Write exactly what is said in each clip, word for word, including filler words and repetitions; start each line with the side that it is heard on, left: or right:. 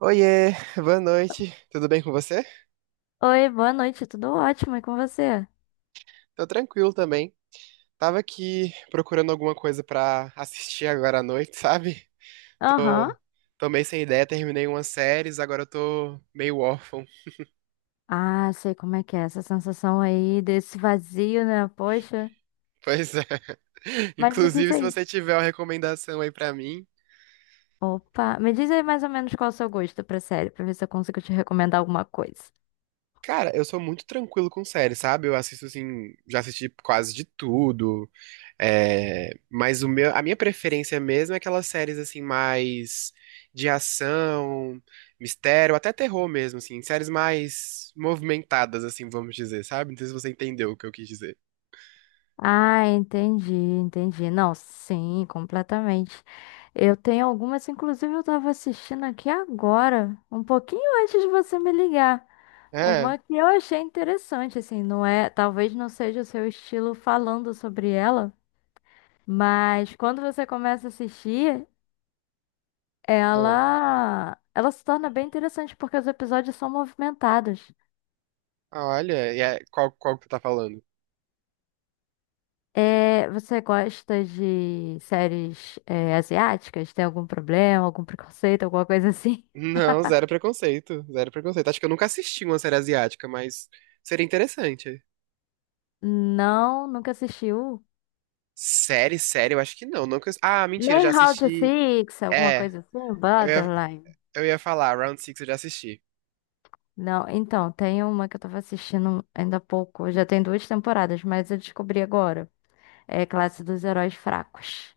right: Oiê, boa noite. Tudo bem com você?
left: Oi, boa noite, tudo ótimo, e com você?
right: Tô tranquilo também. Tava aqui procurando alguma coisa pra assistir agora à noite, sabe?
left: Aham.
right: Tô, tô meio sem ideia, terminei umas séries, agora eu tô meio órfão.
left: Ah, sei como é que é essa sensação aí desse vazio, né? Poxa.
right: Pois é.
left: Mas me diz
right: Inclusive, se
left: aí.
right: você tiver uma recomendação aí pra mim.
left: Opa, me diz aí mais ou menos qual é o seu gosto pra série, pra ver se eu consigo te recomendar alguma coisa.
right: Cara, eu sou muito tranquilo com séries, sabe? Eu assisto assim, já assisti quase de tudo. É, mas o meu, a minha preferência mesmo é aquelas séries assim mais de ação, mistério, até terror mesmo, assim, séries mais movimentadas, assim, vamos dizer, sabe? Não sei se você entendeu o que eu quis dizer.
left: Ah, entendi, entendi. Não, sim, completamente. Eu tenho algumas, inclusive eu estava assistindo aqui agora, um pouquinho antes de você me ligar.
right: É, é.
left: Uma que eu achei interessante, assim, não é, talvez não seja o seu estilo falando sobre ela, mas quando você começa a assistir, ela ela se torna bem interessante porque os episódios são movimentados.
right: Ah, olha, e é- qual, qual que tu tá falando?
left: É, você gosta de séries, é, asiáticas? Tem algum problema, algum preconceito, alguma coisa assim?
right: Não, zero preconceito, zero preconceito. Acho que eu nunca assisti uma série asiática, mas seria interessante.
left: Não, nunca assistiu.
right: Série, série, eu acho que não. Nunca... Ah, mentira, já
left: Nem How to
right: assisti.
left: Six, alguma
right: É,
left: coisa assim,
right: eu ia,
left: Borderline.
right: eu ia falar, Round Six eu já assisti.
left: Não, então, tem uma que eu tava assistindo ainda há pouco. Já tem duas temporadas, mas eu descobri agora. É Classe dos Heróis Fracos.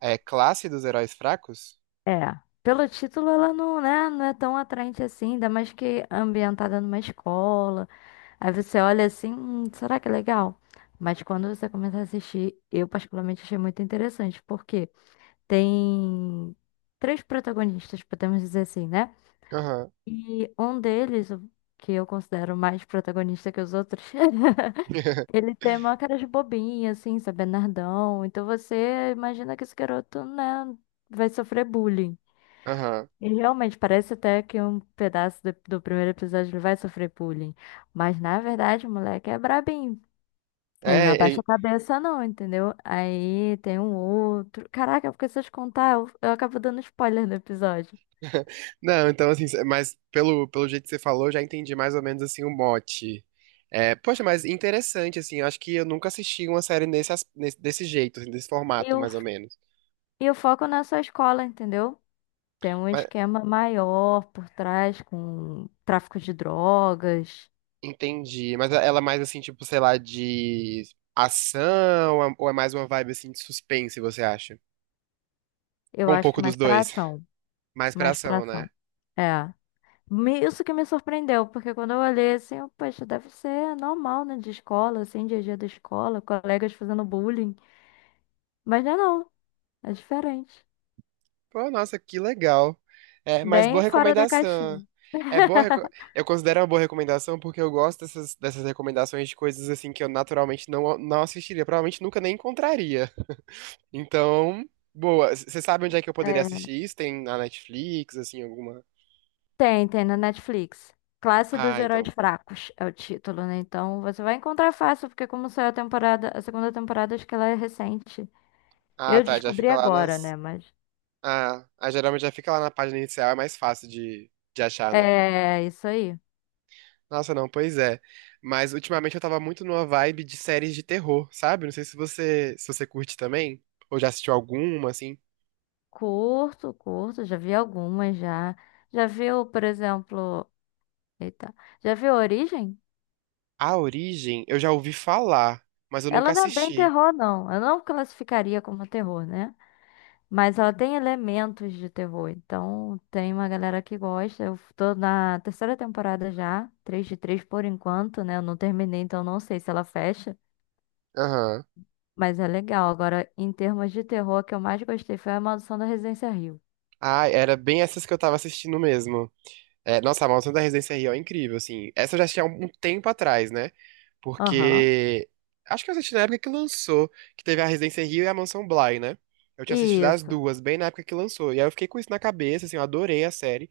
right: É Classe dos Heróis Fracos?
left: É, pelo título ela não, né, não é tão atraente assim, ainda mais que é ambientada numa escola. Aí você olha assim, "Hum, será que é legal?" Mas quando você começa a assistir, eu particularmente achei muito interessante, porque tem três protagonistas, podemos dizer assim, né?
right: Aham.
left: E um deles, o que eu considero mais protagonista que os outros, ele tem uma cara de bobinha, assim, sabe, nerdão. Então você imagina que esse garoto, né, vai sofrer bullying.
right: Aham.
left: E realmente parece até que um pedaço do, do primeiro episódio ele vai sofrer bullying. Mas na verdade o moleque é brabinho. Ele não
right: É,
left: abaixa
right: é-
left: a cabeça, não, entendeu? Aí tem um outro. Caraca, porque se eu te contar, eu, eu acabo dando spoiler no episódio.
right: Não, então assim, mas pelo, pelo jeito que você falou, eu já entendi mais ou menos assim o mote. É, poxa, mas interessante, assim, eu acho que eu nunca assisti uma série nesse, as- nesse- desse jeito, assim, desse
left: E
right: formato,
left: o,
right: mais ou menos.
left: e o foco não é só a escola, entendeu? Tem um
right: Mas,
left: esquema maior por trás com tráfico de drogas.
right: entendi, mas é, ela é mais assim, tipo, sei lá, de ação, ou é é mais uma vibe assim de suspense, você acha?
left: Eu
right: Ou um
left: acho que
right: pouco
left: mais
right: dos
left: pra
right: dois?
left: ação.
right: Mais pra
left: Mais pra
right: ação, né?
left: ação. É. Me- Isso que me surpreendeu, porque quando eu olhei assim, eu, poxa, deve ser normal, né? De escola, assim, dia a dia da escola, colegas fazendo bullying. Mas não é não, é diferente.
right: Pô, nossa, que legal. É, mas
left: Bem
right: boa
left: fora da
right: recomendação.
left: caixinha.
right: É boa, reco- eu considero uma boa recomendação porque eu gosto dessas, dessas recomendações de coisas assim que eu naturalmente não, não assistiria, provavelmente nunca nem encontraria. Então, boa. C- Você sabe onde é que eu poderia
left: É.
right: assistir isso? Tem na Netflix, assim, alguma?
left: Tem, tem na Netflix. Classe dos
right: Ah,
left: Heróis
right: então.
left: Fracos é o título, né? Então você vai encontrar fácil, porque como saiu a temporada, a segunda temporada, acho que ela é recente.
right: Ah,
left: Eu
right: tá, já
left: descobri
right: fica lá
left: agora,
right: nas.
left: né? Mas
right: Ah, ah, geralmente já fica lá na página inicial, é mais fácil de, de achar, né?
left: é isso aí.
right: Nossa, não, pois é. Mas ultimamente eu tava muito numa vibe de séries de terror, sabe? Não sei se você, se você curte também, ou já assistiu alguma, assim.
left: Curto, curto, já vi algumas já. Já viu, por exemplo. Eita. Já viu a Origem?
right: A Origem, eu já ouvi falar, mas eu
left: Ela
right: nunca
left: não é bem
right: assisti.
left: terror, não. Eu não classificaria como terror, né? Mas ela tem elementos de terror. Então, tem uma galera que gosta. Eu tô na terceira temporada já, três de três por enquanto, né? Eu não terminei, então não sei se ela fecha.
right: Aham.
left: Mas é legal. Agora, em termos de terror, a que eu mais gostei foi A Maldição da Residência Rio.
right: Ah, era bem essas que eu tava assistindo mesmo. É, nossa, a Maldição da Residência Hill é incrível, assim. Essa eu já assisti há um tempo atrás, né?
left: Aham.
right: Porque acho que eu assisti na época que lançou, que teve a Residência Hill e a Mansão Bly, né? Eu tinha assistido as
left: Isso.
right: duas, bem na época que lançou. E aí eu fiquei com isso na cabeça, assim, eu adorei a série.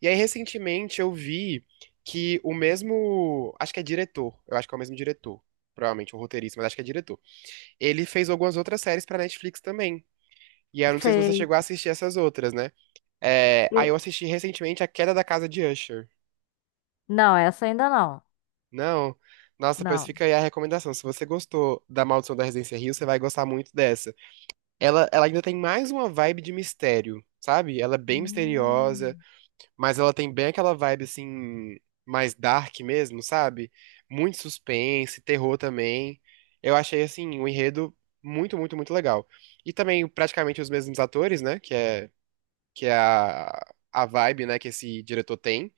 right: E aí, recentemente, eu vi que o mesmo. Acho que é diretor. Eu acho que é o mesmo diretor. Provavelmente o roteirista, mas acho que é diretor. Ele fez algumas outras séries pra Netflix também. E aí, eu não sei se você
left: Fez.
right: chegou a assistir essas outras, né? É, aí eu
left: E-
right: assisti recentemente A Queda da Casa de Usher.
left: Não, essa ainda não.
right: Não. Nossa, pois
left: Não.
right: fica aí a recomendação. Se você gostou da Maldição da Residência Rio, você vai gostar muito dessa. Ela, ela ainda tem mais uma vibe de mistério, sabe? Ela é bem misteriosa.
left: Hum.
right: Mas ela tem bem aquela vibe assim, mais dark mesmo, sabe? Muito suspense, terror também. Eu achei assim, o enredo muito, muito, muito legal. E também praticamente os mesmos atores, né? Que é, que é a, a vibe, né, que esse diretor tem.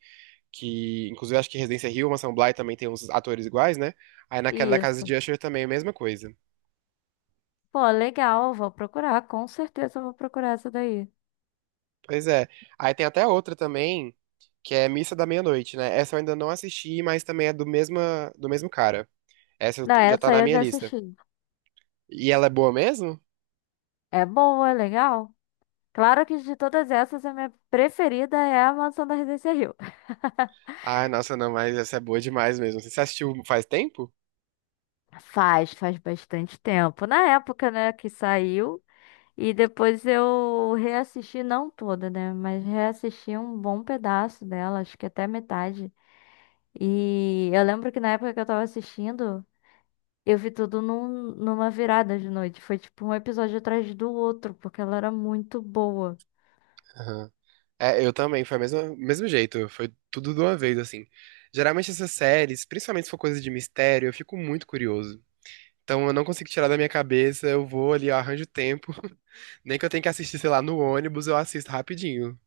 right: Que, inclusive, acho que Residência Hill, Mansão Bly também tem uns atores iguais, né? Aí na Queda da Casa
left: Isso.
right: de Usher também é a mesma coisa.
left: Pô, legal, vou procurar, com certeza eu vou procurar essa daí.
right: Pois é. Aí tem até outra também, que é Missa da Meia-Noite, né? Essa eu ainda não assisti, mas também é do mesma, do mesmo cara. Essa eu
left: Não,
right: t- já tá
left: essa aí
right: na
left: eu
right: minha
left: já
right: lista.
left: assisti.
right: E ela é boa mesmo?
left: É boa, é legal. Claro que de todas essas, a minha preferida é a Mansão da Residência Rio.
right: Ah, nossa, não, mas essa é boa demais mesmo. Você assistiu faz tempo?
left: Faz, faz bastante tempo. Na época, né, que saiu. E depois eu reassisti, não toda, né? Mas reassisti um bom pedaço dela, acho que até metade. E eu lembro que na época que eu tava assistindo. Eu vi tudo num- numa virada de noite. Foi tipo um episódio atrás do outro, porque ela era muito boa.
right: Aham. É, eu também, foi o mesmo, mesmo jeito, foi tudo de uma vez, assim. Geralmente essas séries, principalmente se for coisa de mistério, eu fico muito curioso. Então eu não consigo tirar da minha cabeça, eu vou ali, eu arranjo tempo. Nem que eu tenha que assistir, sei lá, no ônibus, eu assisto rapidinho.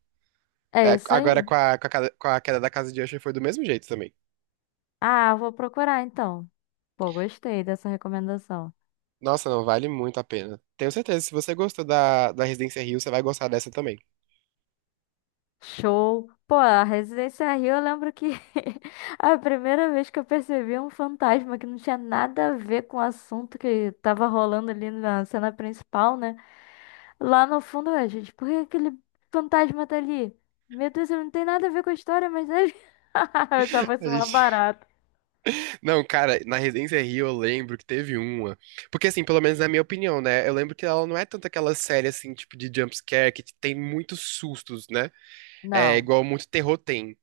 left: É
right: É,
left: isso
right: agora com
left: aí.
right: a, com a ca- com a Queda da Casa de Usher foi do mesmo jeito também.
left: Ah, vou procurar então. Pô, gostei dessa recomendação.
right: Nossa, não, vale muito a pena. Tenho certeza, se você gostou da, da Residência Rio, você vai gostar dessa também.
left: Show. Pô, a Residência Rio, eu lembro que a primeira vez que eu percebi um fantasma que não tinha nada a ver com o assunto que tava rolando ali na cena principal, né? Lá no fundo, ué, gente, por que aquele fantasma tá ali? Meu Deus, ele não tem nada a ver com a história, mas ele. Eu achava
right: A
left: isso uma
right: gente...
left: barata.
right: Não, cara, na Residência Rio eu lembro que teve uma. Porque, assim, pelo menos na minha opinião, né? Eu lembro que ela não é tanto aquela série, assim, tipo de jumpscare que tem muitos sustos, né? É
left: Não.
right: igual muito terror tem.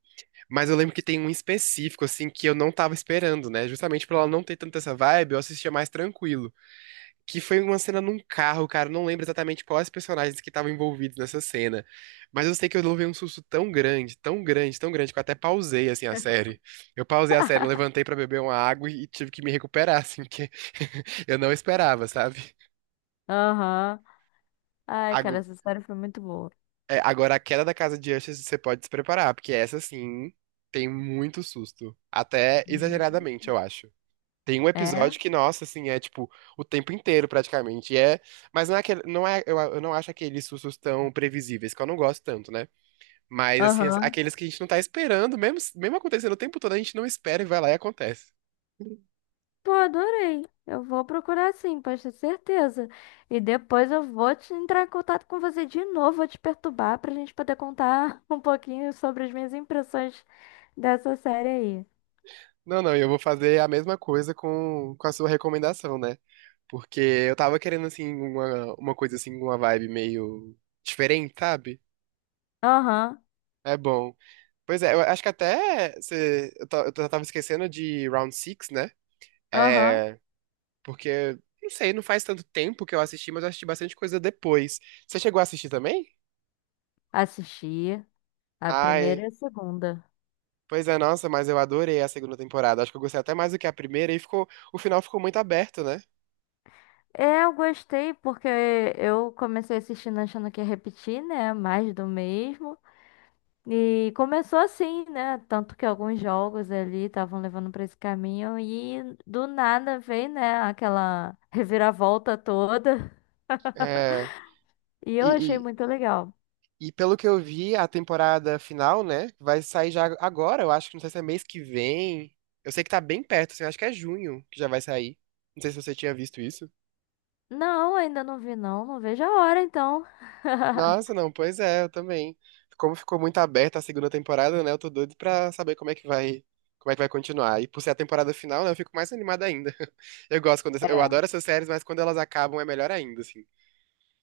right: Mas eu lembro que tem um específico, assim, que eu não tava esperando, né? Justamente por ela não ter tanta essa vibe, eu assistia mais tranquilo, que foi uma cena num carro, cara. Eu não lembro exatamente quais personagens que estavam envolvidos nessa cena. Mas eu sei que eu levei um susto tão grande, tão grande, tão grande, que eu até pausei, assim, a série. Eu pausei a série, levantei pra beber uma água e tive que me recuperar, assim, porque eu não esperava, sabe?
left: Aham. Ai, cara,
right: Ago-
left: essa história foi muito boa.
right: é, Agora, a Queda da Casa de Usher, você pode se preparar, porque essa, assim, tem muito susto. Até
left: Hum.
right: exageradamente, eu acho. Tem um
left: É?
right: episódio que, nossa, assim, é tipo o tempo inteiro praticamente. E é, mas não é aquele, não é, eu, eu não acho aqueles sustos tão previsíveis, que eu não gosto tanto, né? Mas assim, as-
left: Aham.
right: aqueles que a gente não tá esperando, mesmo, mesmo acontecendo o tempo todo, a gente não espera e vai lá e acontece.
left: Pô, adorei. Eu vou procurar sim, pode ter certeza. E depois eu vou te entrar em contato com você de novo, vou te perturbar pra gente poder contar um pouquinho sobre as minhas impressões dessa série aí.
right: Não, não, eu vou fazer a mesma coisa com, com a sua recomendação, né? Porque eu tava querendo assim uma, uma coisa assim, uma vibe meio diferente, sabe?
left: Aham,
right: É bom. Pois é, eu acho que até você, eu, ta- eu tava esquecendo de Round Six, né?
left: aham.
right: É, porque, não sei, não faz tanto tempo que eu assisti, mas eu assisti bastante coisa depois. Você chegou a assistir também?
left: Assisti a primeira
right: Ai,
left: e a segunda.
right: pois é, nossa, mas eu adorei a segunda temporada. Acho que eu gostei até mais do que a primeira e ficou, o final ficou muito aberto, né?
left: É, eu gostei porque eu comecei assistindo achando que ia repetir, né? Mais do mesmo. E começou assim, né? Tanto que alguns jogos ali estavam levando pra esse caminho e do nada veio, né, aquela reviravolta toda.
right: É,
left: E eu
right: e,
left: achei
right: e,
left: muito legal.
right: e pelo que eu vi, a temporada final, né, vai sair já agora, eu acho que não sei se é mês que vem. Eu sei que tá bem perto, assim, acho que é junho que já vai sair. Não sei se você tinha visto isso.
left: Não, ainda não vi não, não vejo a hora então.
right: Nossa, não, pois é, eu também. Como ficou muito aberta a segunda temporada, né? Eu tô doido pra saber como é que vai, como é que vai continuar. E por ser a temporada final, né, eu fico mais animada ainda. Eu gosto quando, eu
left: É.
right: adoro essas séries, mas quando elas acabam é melhor ainda, assim.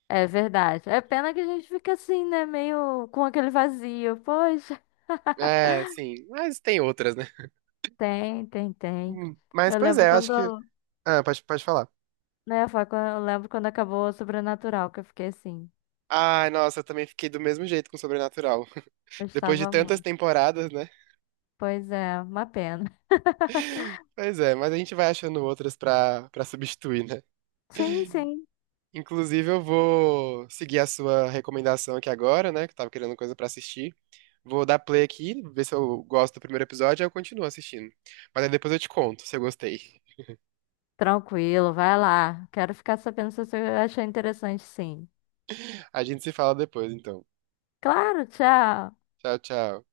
left: É verdade. É pena que a gente fica assim, né, meio com aquele vazio. Poxa,
right: É, sim, mas tem outras, né?
left: tem, tem, tem.
right: Hum, mas
left: Eu
right: pois
left: lembro
right: é, eu acho
left: quando,
right: que, ah, pode, pode falar.
left: né, foi quando, eu lembro quando acabou o Sobrenatural, que eu fiquei assim,
right: Ai, nossa, eu também fiquei do mesmo jeito com Sobrenatural. Depois de
left: gostava
right: tantas
left: muito.
right: temporadas, né?
left: Pois é, uma pena.
right: Pois é, mas a gente vai achando outras pra, pra substituir, né?
left: Sim, sim.
right: Inclusive, eu vou seguir a sua recomendação aqui agora, né? Que eu tava querendo coisa pra assistir. Vou dar play aqui, ver se eu gosto do primeiro episódio, aí eu continuo assistindo. Mas aí depois eu te conto se eu gostei.
left: Tranquilo, vai lá. Quero ficar sabendo se você achou interessante, sim.
right: A gente se fala depois, então.
left: Claro, tchau.
right: Tchau, tchau.